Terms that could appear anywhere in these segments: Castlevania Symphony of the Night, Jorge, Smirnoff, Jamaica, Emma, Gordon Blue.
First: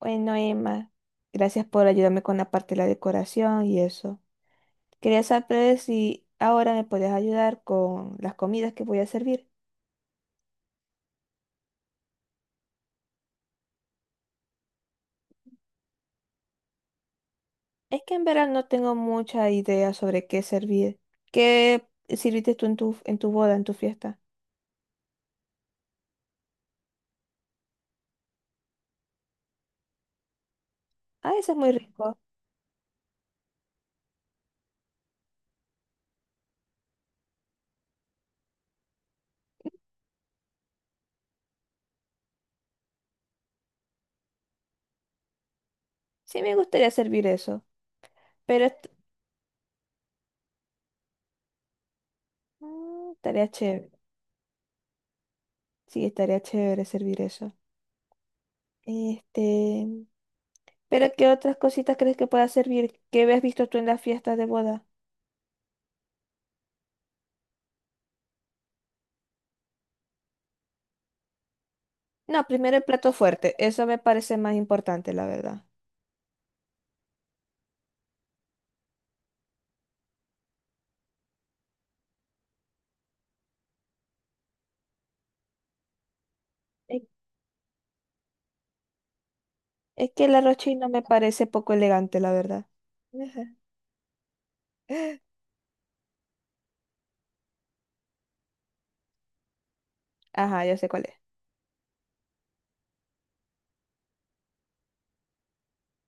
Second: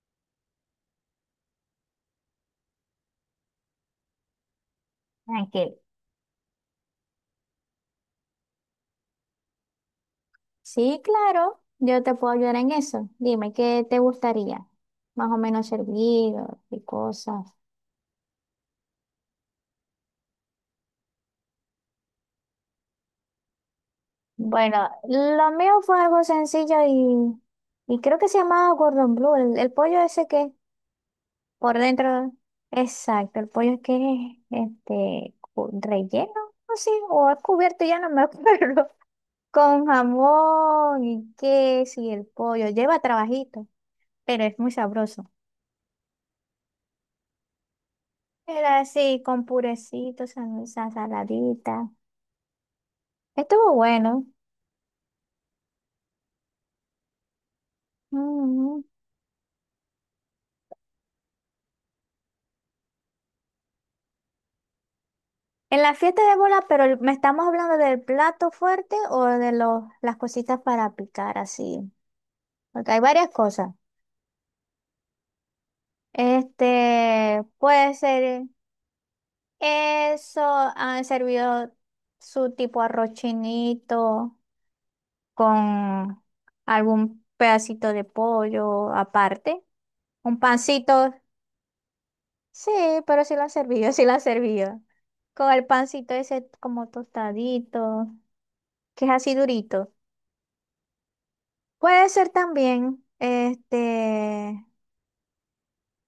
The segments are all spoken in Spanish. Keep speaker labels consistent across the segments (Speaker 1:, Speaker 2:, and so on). Speaker 1: Bueno, Emma, gracias por ayudarme con la parte de la decoración y eso. Quería
Speaker 2: Tranquilo.
Speaker 1: saber si ahora me puedes ayudar con las comidas que voy a servir.
Speaker 2: Sí, claro, yo te puedo ayudar en eso. Dime, ¿qué te gustaría? Más o menos servido y cosas.
Speaker 1: Es que en verdad no tengo mucha idea sobre qué servir. ¿Qué sirviste tú en tu boda, en tu fiesta?
Speaker 2: Bueno, lo mío fue algo sencillo y creo que se llamaba Gordon Blue, el pollo ese que
Speaker 1: Ah, eso es muy
Speaker 2: por
Speaker 1: rico.
Speaker 2: dentro, exacto, el pollo que es relleno, no sé, o es cubierto, ya no me acuerdo, con jamón y queso y el pollo, lleva trabajito, pero es muy sabroso.
Speaker 1: Sí, me gustaría servir eso, pero
Speaker 2: Era así, con purecito, salsa saladita.
Speaker 1: estaría
Speaker 2: Estuvo
Speaker 1: chévere.
Speaker 2: bueno.
Speaker 1: Sí, estaría chévere servir eso.
Speaker 2: Ujú.
Speaker 1: Este, pero ¿qué otras cositas crees que pueda servir? ¿Qué habías visto tú en las fiestas de boda?
Speaker 2: En la fiesta de bola, ¿me estamos hablando del plato fuerte o de las cositas para picar así?
Speaker 1: No, primero el
Speaker 2: Porque hay
Speaker 1: plato
Speaker 2: varias
Speaker 1: fuerte.
Speaker 2: cosas.
Speaker 1: Eso me parece más importante, la verdad.
Speaker 2: Este, puede ser eso, han servido su tipo arroz chinito con
Speaker 1: Es,
Speaker 2: algún pedacito de pollo aparte,
Speaker 1: es que el
Speaker 2: un
Speaker 1: arroz chino me
Speaker 2: pancito.
Speaker 1: parece poco elegante, la verdad.
Speaker 2: Sí, pero sí la han servido, sí la han servido. Con el pancito ese como tostadito, que es así durito.
Speaker 1: Ajá, yo sé cuál es.
Speaker 2: Puede ser también, este,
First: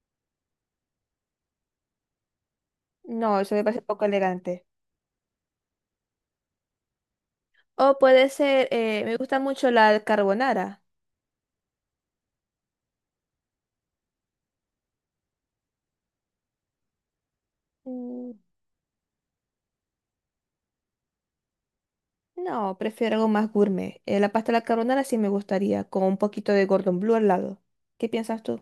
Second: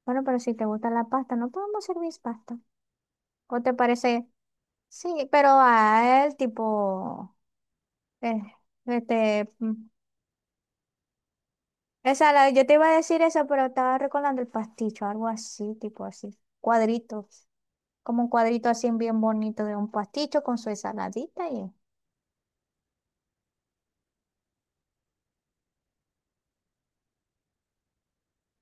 Speaker 2: bueno, pero si te gusta la pasta, no podemos servir pasta.
Speaker 1: No, eso
Speaker 2: ¿O
Speaker 1: me
Speaker 2: te
Speaker 1: parece poco
Speaker 2: parece?
Speaker 1: elegante.
Speaker 2: Sí, pero a él tipo,
Speaker 1: O puede
Speaker 2: eh,
Speaker 1: ser, me gusta
Speaker 2: este,
Speaker 1: mucho
Speaker 2: mm,
Speaker 1: la carbonara.
Speaker 2: esa, yo te iba a decir eso, pero estaba recordando el pasticho, algo así, tipo así, cuadritos, como un
Speaker 1: Mm,
Speaker 2: cuadrito así bien bonito de un pasticho con su ensaladita y...
Speaker 1: No, prefiero algo más gourmet. La pasta de la carbonara sí me gustaría, con un poquito de Gordon Blue al lado. ¿Qué piensas tú?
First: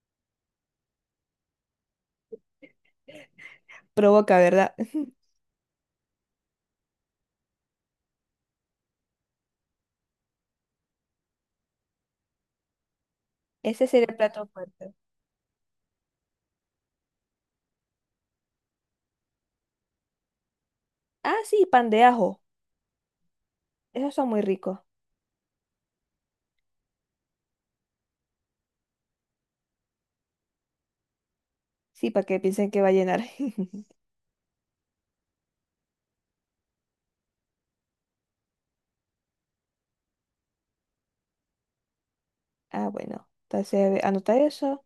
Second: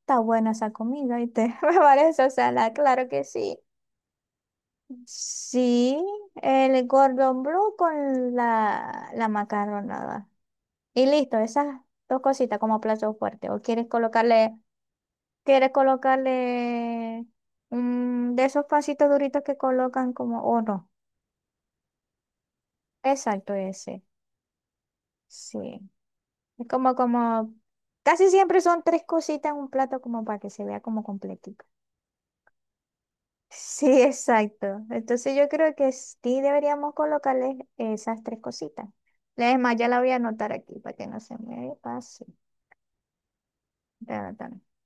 Speaker 2: Está buena esa comida, y te me parece, o sea, la, claro que sí.
Speaker 1: Provoca, ¿verdad?
Speaker 2: Sí, el Gordon Blue con la macarronada. Y listo, esas dos cositas como plato fuerte. ¿O
Speaker 1: Ese
Speaker 2: quieres
Speaker 1: sería el plato
Speaker 2: colocarle,
Speaker 1: fuerte.
Speaker 2: quieres colocarle de esos pancitos duritos que colocan como, o no?
Speaker 1: Ah, sí, pan de ajo.
Speaker 2: Exacto, ese.
Speaker 1: Esos son muy ricos.
Speaker 2: Sí. Es como casi siempre son tres cositas en un plato como para que se vea como completito.
Speaker 1: Sí, para que piensen que va a llenar.
Speaker 2: Sí, exacto. Entonces yo creo que sí deberíamos colocarles esas tres cositas. Es más, ya la voy a anotar aquí para que no se me pase.
Speaker 1: Ah, bueno, entonces a
Speaker 2: Ta,
Speaker 1: anota
Speaker 2: ta.
Speaker 1: eso.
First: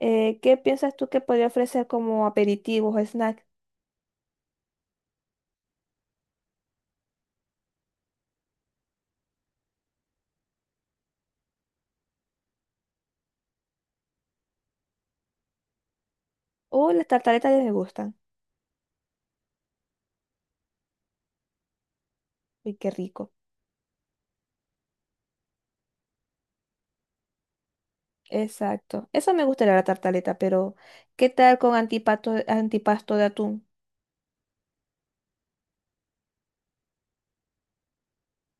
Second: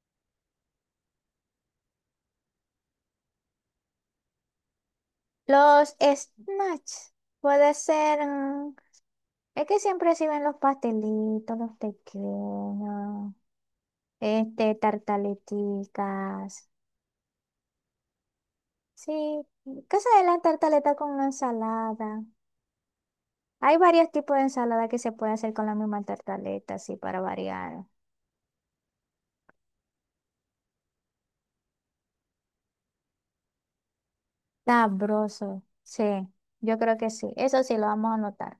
Speaker 1: ¿Qué piensas tú que podría ofrecer como aperitivos o snack?
Speaker 2: Los snacks. Puede ser. Es que siempre sirven los pastelitos, los pequeños, este, tartaleticas.
Speaker 1: Las tartaletas ya me gustan.
Speaker 2: Sí, casa de la tartaleta con una ensalada.
Speaker 1: Uy, qué rico.
Speaker 2: Hay varios tipos de ensalada que se puede hacer con la misma tartaleta, así para variar.
Speaker 1: Exacto. Eso me gustaría la tartaleta, pero ¿qué tal con antipasto, antipasto de atún?
Speaker 2: Sabroso, sí, yo creo que sí. Eso sí lo vamos a anotar.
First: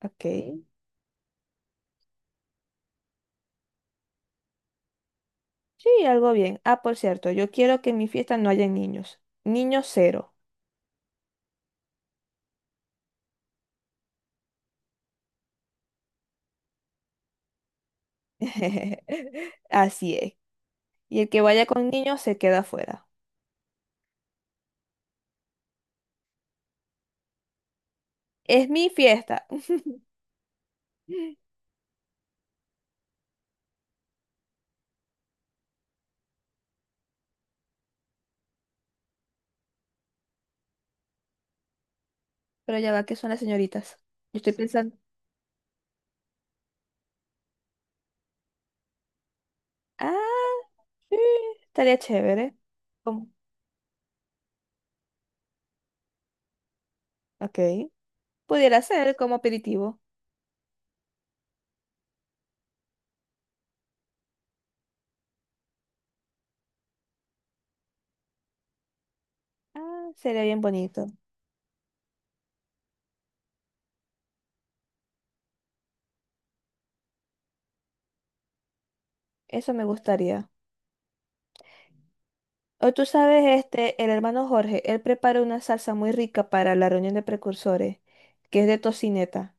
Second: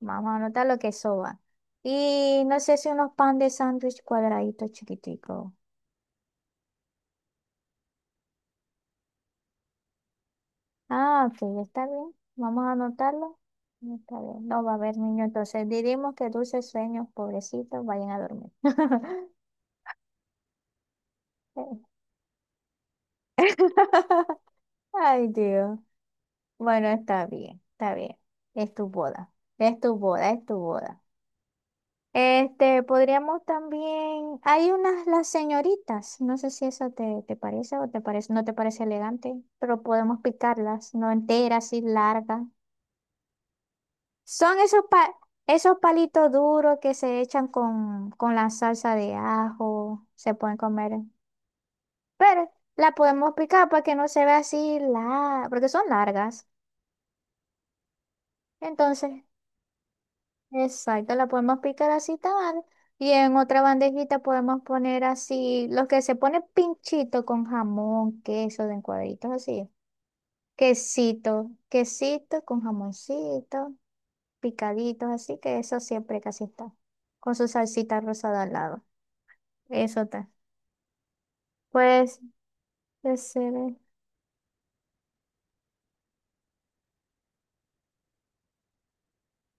Speaker 2: Vamos a
Speaker 1: Ok.
Speaker 2: anotar lo que eso va. Y no sé si unos pan de sándwich cuadraditos chiquiticos.
Speaker 1: Sí, algo bien. Ah, por cierto, yo quiero que en mi fiesta no haya niños. Niños cero.
Speaker 2: Ah, ok, está bien. Vamos a anotarlo. Está bien. No va a haber niño, entonces diremos que dulces sueños, pobrecitos, vayan a dormir.
Speaker 1: Así es. Y el que vaya con niños se queda afuera.
Speaker 2: Ay, Dios. Bueno, está bien, está bien.
Speaker 1: Es
Speaker 2: Es tu
Speaker 1: mi
Speaker 2: boda.
Speaker 1: fiesta.
Speaker 2: Es tu boda, es tu boda. Este, podríamos también, hay unas las señoritas, no sé si eso te parece o te parece, no te parece elegante, pero podemos picarlas, no enteras, sí largas.
Speaker 1: Pero ya va, ¿que son las señoritas? Yo estoy
Speaker 2: Son
Speaker 1: pensando.
Speaker 2: esos palitos duros que se echan con la salsa de ajo,
Speaker 1: Ah.
Speaker 2: se pueden comer,
Speaker 1: Sí, estaría
Speaker 2: pero
Speaker 1: chévere.
Speaker 2: la
Speaker 1: Como-
Speaker 2: podemos picar para que no se vea así larga, porque son largas.
Speaker 1: Ok. Pudiera
Speaker 2: Entonces,
Speaker 1: ser como aperitivo.
Speaker 2: exacto, la podemos picar así tal y en otra bandejita podemos poner así, los que se pone pinchito con jamón, queso, de en cuadritos así,
Speaker 1: Ah, sería bien bonito.
Speaker 2: quesito, quesito con jamoncito, picaditos así, que eso siempre casi está, con su salsita rosada al lado,
Speaker 1: Eso me
Speaker 2: eso está.
Speaker 1: gustaría.
Speaker 2: Pues,
Speaker 1: O tú sabes,
Speaker 2: ese
Speaker 1: este, el hermano Jorge, él prepara una salsa muy rica para la reunión de precursores, que es de tocineta.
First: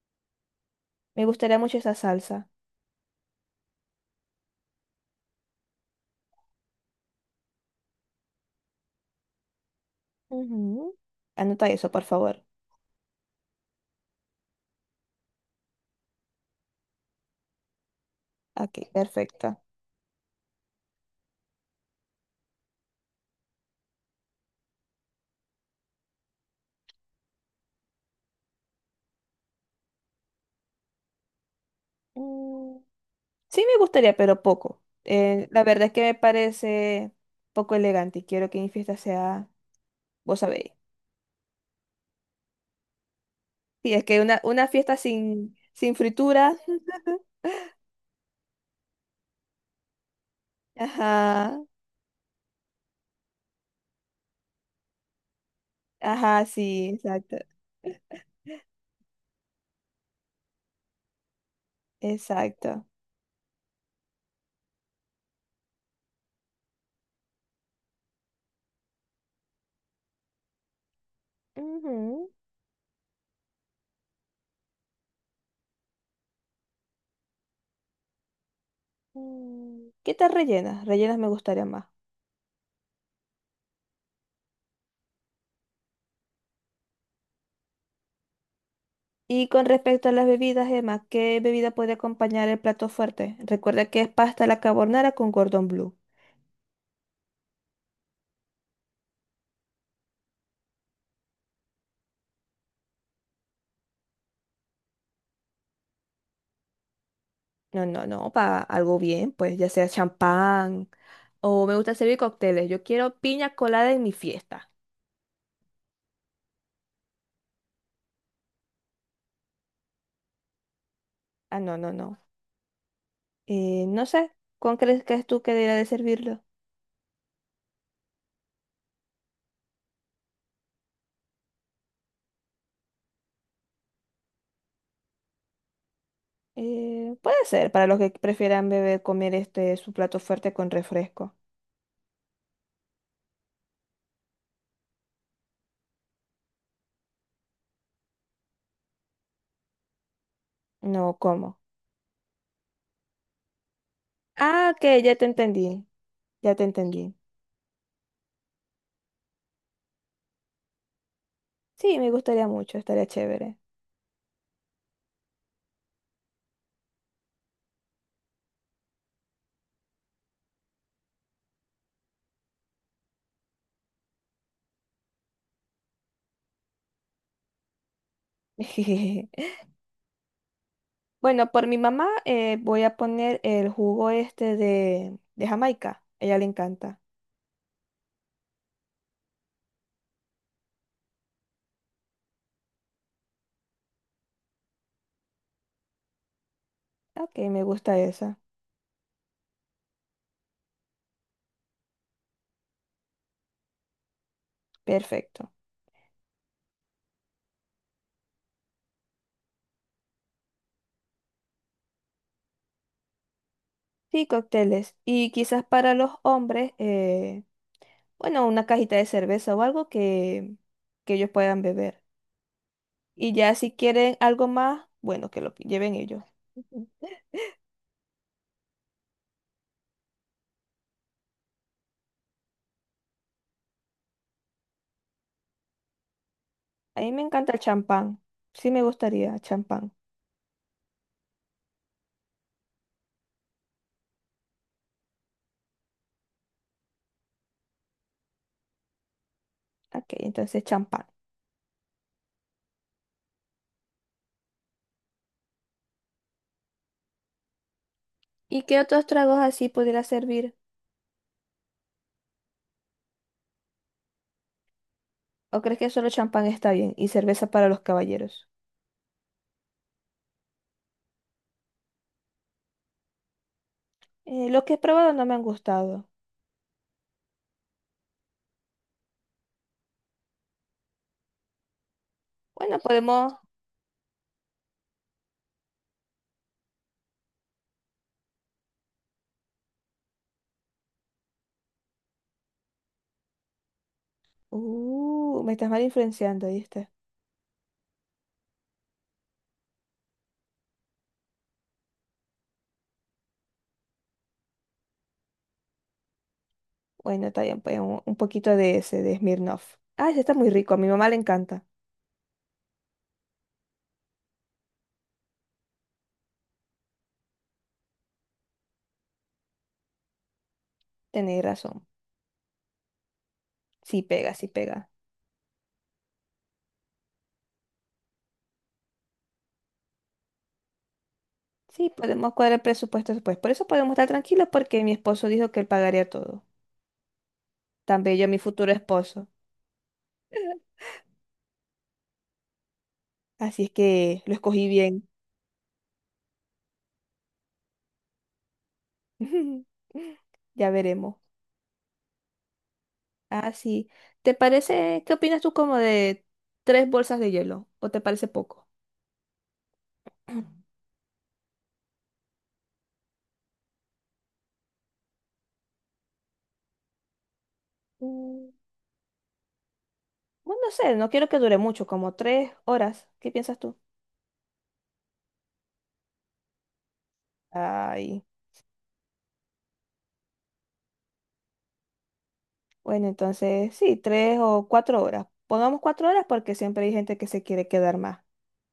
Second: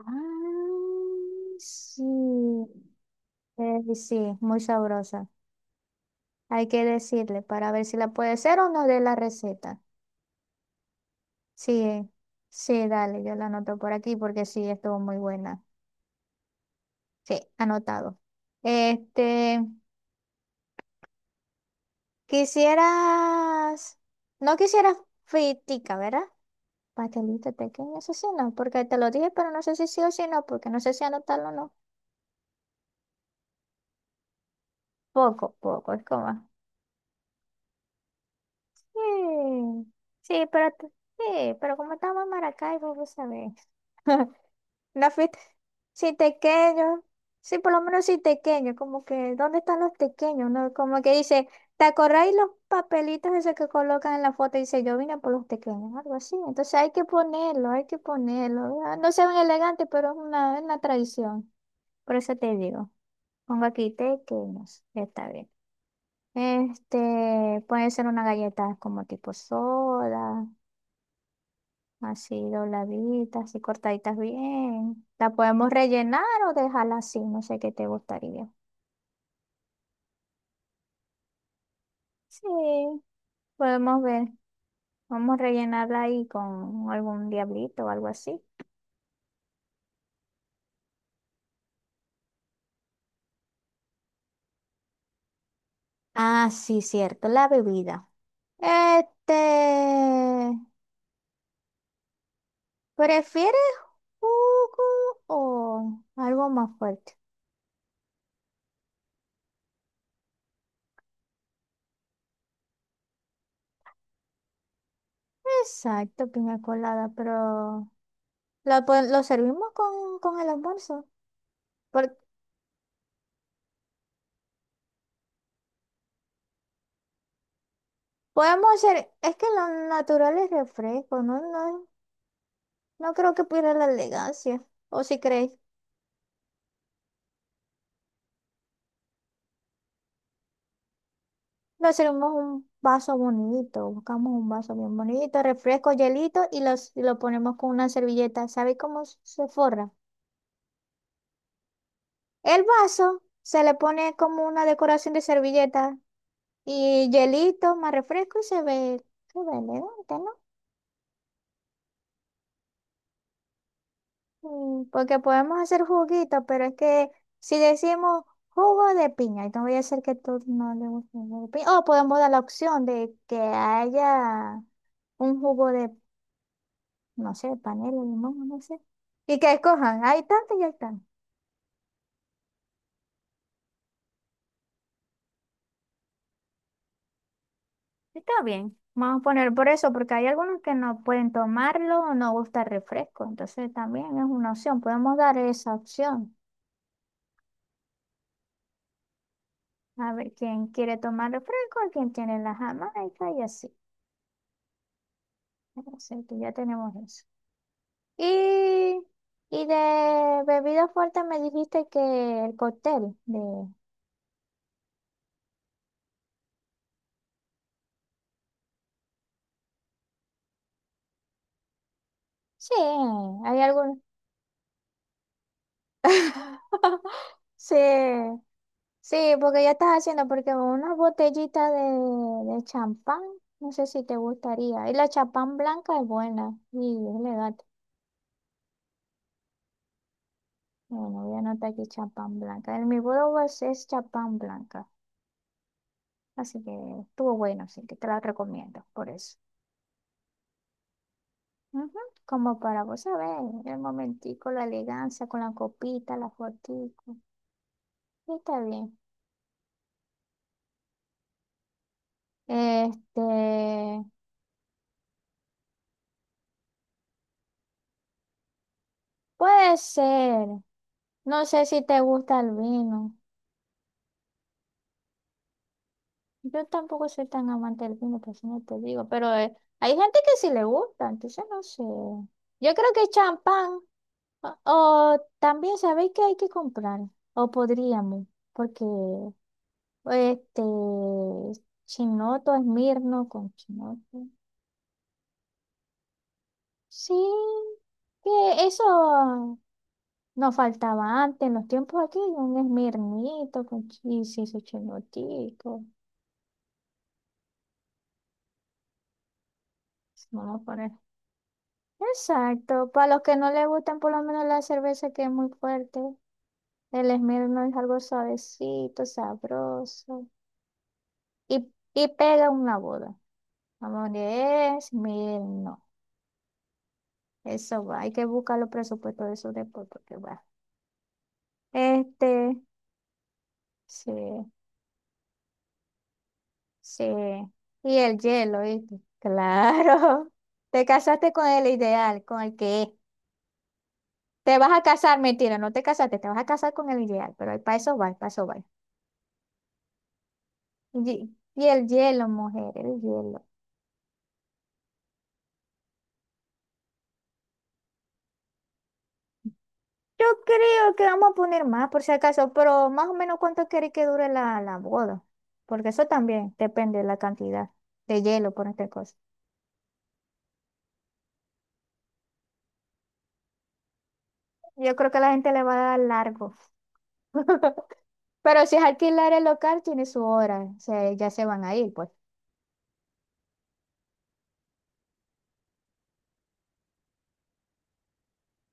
Speaker 2: ah,
Speaker 1: Me gustaría mucho esa salsa.
Speaker 2: sí, sí, muy sabrosa, hay que decirle para ver si la puede hacer o no de la receta.
Speaker 1: Ujú. Anota eso, por
Speaker 2: Sí,
Speaker 1: favor.
Speaker 2: sí, dale, yo la anoto por aquí porque sí, estuvo muy buena. Sí, anotado.
Speaker 1: Aquí, perfecto.
Speaker 2: Este, quisieras, no quisieras fritica, ¿verdad? Pastelito pequeño, eso sí, no, porque te lo dije, pero no sé si sí o si no, porque no sé si anotarlo o no.
Speaker 1: Mm, Sí me gustaría, pero poco.
Speaker 2: Poco,
Speaker 1: La verdad es
Speaker 2: poco,
Speaker 1: que
Speaker 2: es
Speaker 1: me
Speaker 2: como.
Speaker 1: parece poco elegante y quiero que mi fiesta sea,
Speaker 2: Sí, sí,
Speaker 1: vos
Speaker 2: pero,
Speaker 1: sabéis.
Speaker 2: sí, pero como estamos en Maracaibo, vos sabés.
Speaker 1: Sí, es que una fiesta
Speaker 2: Una fiesta
Speaker 1: sin
Speaker 2: sin
Speaker 1: fritura.
Speaker 2: tequeños. Sí, por lo menos sin tequeños. Como que, ¿dónde están los tequeños? ¿No? Como que dice,
Speaker 1: Ajá,
Speaker 2: ¿te acordáis los papelitos esos que colocan en la foto? Y dice, yo vine por los tequeños, algo así.
Speaker 1: ajá,
Speaker 2: Entonces
Speaker 1: sí,
Speaker 2: hay que
Speaker 1: exacto,
Speaker 2: ponerlo, hay que ponerlo. Ah, no se ven elegantes, pero es es una tradición. Por eso te
Speaker 1: exacto.
Speaker 2: digo. Pongo aquí tequeños. Está bien. Este, puede ser una galleta como tipo soda.
Speaker 1: Ujú.
Speaker 2: Así dobladitas, así cortaditas bien. La podemos rellenar o dejarla así, no sé qué te gustaría.
Speaker 1: ¿Qué tal rellenas? Rellenas me gustaría más.
Speaker 2: Sí, podemos ver. Vamos a rellenarla ahí con algún diablito o algo así.
Speaker 1: Y con respecto a las bebidas, Emma, ¿qué bebida puede acompañar el plato fuerte? Recuerda que es pasta a la carbonara con cordón blue.
Speaker 2: Ah, sí, cierto, la bebida. Este, ¿prefieres jugo o algo más fuerte?
Speaker 1: No, no, no, para algo bien, pues ya sea champán o me gusta servir cócteles. Yo quiero piña colada en mi fiesta.
Speaker 2: Exacto, piña colada, pero ¿servimos con el almuerzo?
Speaker 1: Ah, no, no, no. No sé, ¿cuál crees que es tú que debería de servirlo?
Speaker 2: Podemos hacer, es que lo natural es refresco, ¿no? No, no creo que pierda la elegancia. O si crees,
Speaker 1: Puede ser, para los que prefieran beber, comer este su plato fuerte con refresco.
Speaker 2: lo hacemos un vaso bonito, buscamos un vaso bien bonito, refresco, hielito y, los, y lo ponemos con una servilleta. ¿Sabes cómo se forra?
Speaker 1: No, ¿cómo?
Speaker 2: El vaso se le pone como una
Speaker 1: Ah, que
Speaker 2: decoración
Speaker 1: ya
Speaker 2: de
Speaker 1: te entendí,
Speaker 2: servilleta
Speaker 1: ya te
Speaker 2: y
Speaker 1: entendí.
Speaker 2: hielito más refresco y se ve elegante, ¿no?
Speaker 1: Sí, me gustaría mucho, estaría chévere.
Speaker 2: Porque podemos hacer juguito, pero es que si decimos jugo de piña, entonces voy a hacer que tú no le guste el jugo de piña. O podemos dar la opción de que haya un jugo de, no sé, panela, limón, no sé. Y que escojan, hay tanto y hay tanto.
Speaker 1: Bueno, por mi mamá voy a poner el jugo este de Jamaica. A ella le encanta.
Speaker 2: Está bien, vamos a poner por eso, porque hay algunos que no pueden tomarlo o no gusta el refresco. Entonces también es una opción, podemos dar esa opción.
Speaker 1: Ok, me gusta esa.
Speaker 2: A ver quién quiere tomar refresco, quién tiene la jamaica y así.
Speaker 1: Perfecto.
Speaker 2: Entonces, que ya tenemos eso. Y, y de bebida fuerte me dijiste que el cóctel de...
Speaker 1: Sí, cócteles. Y quizás para los hombres, bueno, una cajita de cerveza o algo que ellos puedan beber.
Speaker 2: Sí,
Speaker 1: Y ya
Speaker 2: hay
Speaker 1: si
Speaker 2: algún...
Speaker 1: quieren algo más, bueno, que lo lleven ellos. Ujú.
Speaker 2: Sí, sí, porque ya estás haciendo, porque una botellita de champán, no sé si te gustaría. Y la champán blanca es buena
Speaker 1: A
Speaker 2: y
Speaker 1: mí
Speaker 2: es
Speaker 1: me encanta el
Speaker 2: elegante.
Speaker 1: champán. Sí me gustaría champán.
Speaker 2: Bueno, voy a anotar aquí champán blanca. En mi boda es champán blanca, así que estuvo bueno, así que te la recomiendo por eso.
Speaker 1: Ok, entonces champán.
Speaker 2: Ujú, como para vos saber el momentico, la elegancia con la copita, la fotico. Sí, está
Speaker 1: ¿Y qué
Speaker 2: bien.
Speaker 1: otros tragos así pudiera servir?
Speaker 2: Este,
Speaker 1: ¿O crees que solo champán está bien y cerveza para los caballeros?
Speaker 2: puede ser. No sé si te gusta el vino.
Speaker 1: Los que he probado no me han gustado.
Speaker 2: Yo tampoco soy tan amante del vino, por eso no te digo. Pero hay gente que sí le gusta, entonces no sé. Yo
Speaker 1: Bueno,
Speaker 2: creo que
Speaker 1: podemos...
Speaker 2: champán. O también sabéis que hay que comprar. O podríamos, porque este chinoto, mirno con chinoto.
Speaker 1: Me estás mal influenciando, ¿viste?
Speaker 2: Sí, que eso nos faltaba antes, en los tiempos aquí, un esmirnito con chisis, su chenotico.
Speaker 1: Bueno, está bien, pues un poquito de ese, de Smirnoff. Ah, ese está muy
Speaker 2: Vamos a
Speaker 1: rico, a mi
Speaker 2: poner.
Speaker 1: mamá le encanta.
Speaker 2: Exacto, para los que no les gustan por lo menos la cerveza que es muy fuerte, el esmirno es algo suavecito, sabroso
Speaker 1: Tenéis
Speaker 2: y,
Speaker 1: razón.
Speaker 2: y pega una boda.
Speaker 1: Sí
Speaker 2: Vamos
Speaker 1: pega, sí
Speaker 2: de
Speaker 1: pega.
Speaker 2: esmirno. Eso va, hay que buscar los presupuestos de esos después porque va.
Speaker 1: Sí, podemos
Speaker 2: Este,
Speaker 1: cuadrar presupuesto después. Por eso podemos estar
Speaker 2: sí.
Speaker 1: tranquilos porque mi esposo dijo que él pagaría todo.
Speaker 2: Sí, y
Speaker 1: Tan
Speaker 2: el
Speaker 1: bello mi
Speaker 2: hielo,
Speaker 1: futuro
Speaker 2: ¿viste?
Speaker 1: esposo.
Speaker 2: Claro, te casaste con el ideal, con el que es.
Speaker 1: Así es que lo
Speaker 2: Te
Speaker 1: escogí
Speaker 2: vas a
Speaker 1: bien.
Speaker 2: casar, mentira, no te casaste, te vas a casar con el ideal, pero para eso va, para eso va.
Speaker 1: Ya veremos.
Speaker 2: Y el hielo, mujer, el hielo.
Speaker 1: Ah, sí. ¿Te parece, qué opinas tú como de tres bolsas de hielo? ¿O te parece poco?
Speaker 2: Yo creo que vamos a poner más por si acaso, pero más o menos cuánto queréis que dure la boda, porque eso también depende de la cantidad de
Speaker 1: Mm,
Speaker 2: hielo por esta cosa.
Speaker 1: Bueno, no sé, no quiero que dure mucho, como 3 horas. ¿Qué piensas tú?
Speaker 2: Yo creo que la gente le va a dar largo,
Speaker 1: Ay,
Speaker 2: pero si es alquilar el local, tiene su hora, o sea, ya se van a ir, pues.
Speaker 1: bueno, entonces sí, 3 o 4 horas. Pongamos 4 horas porque siempre hay gente que se quiere quedar más.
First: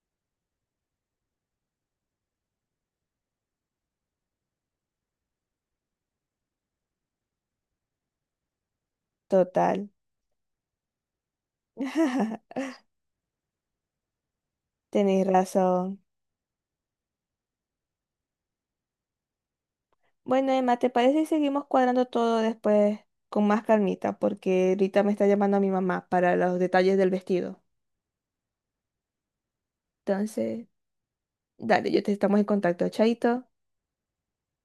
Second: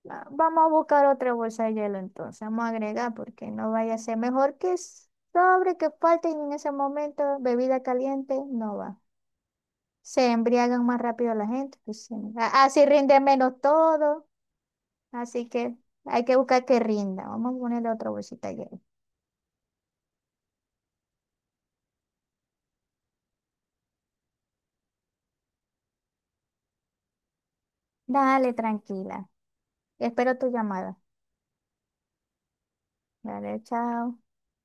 Speaker 2: Ah, vamos a buscar otra bolsa de hielo entonces, vamos a agregar porque no vaya a ser mejor que sobre que falte y en ese momento bebida caliente no va.
Speaker 1: Total.
Speaker 2: Se embriagan más rápido la gente, pues, sí. Así rinde menos todo,
Speaker 1: Tenéis
Speaker 2: así que
Speaker 1: razón.
Speaker 2: hay que buscar que rinda. Vamos a ponerle otra bolsita de hielo.
Speaker 1: Bueno, Emma, ¿te parece si seguimos cuadrando todo después con más calmita? Porque ahorita me está llamando a mi mamá para los detalles del vestido.
Speaker 2: Dale, tranquila. Espero tu
Speaker 1: Entonces,
Speaker 2: llamada.
Speaker 1: dale, yo te estamos en contacto. Chaito.
Speaker 2: Dale, chao.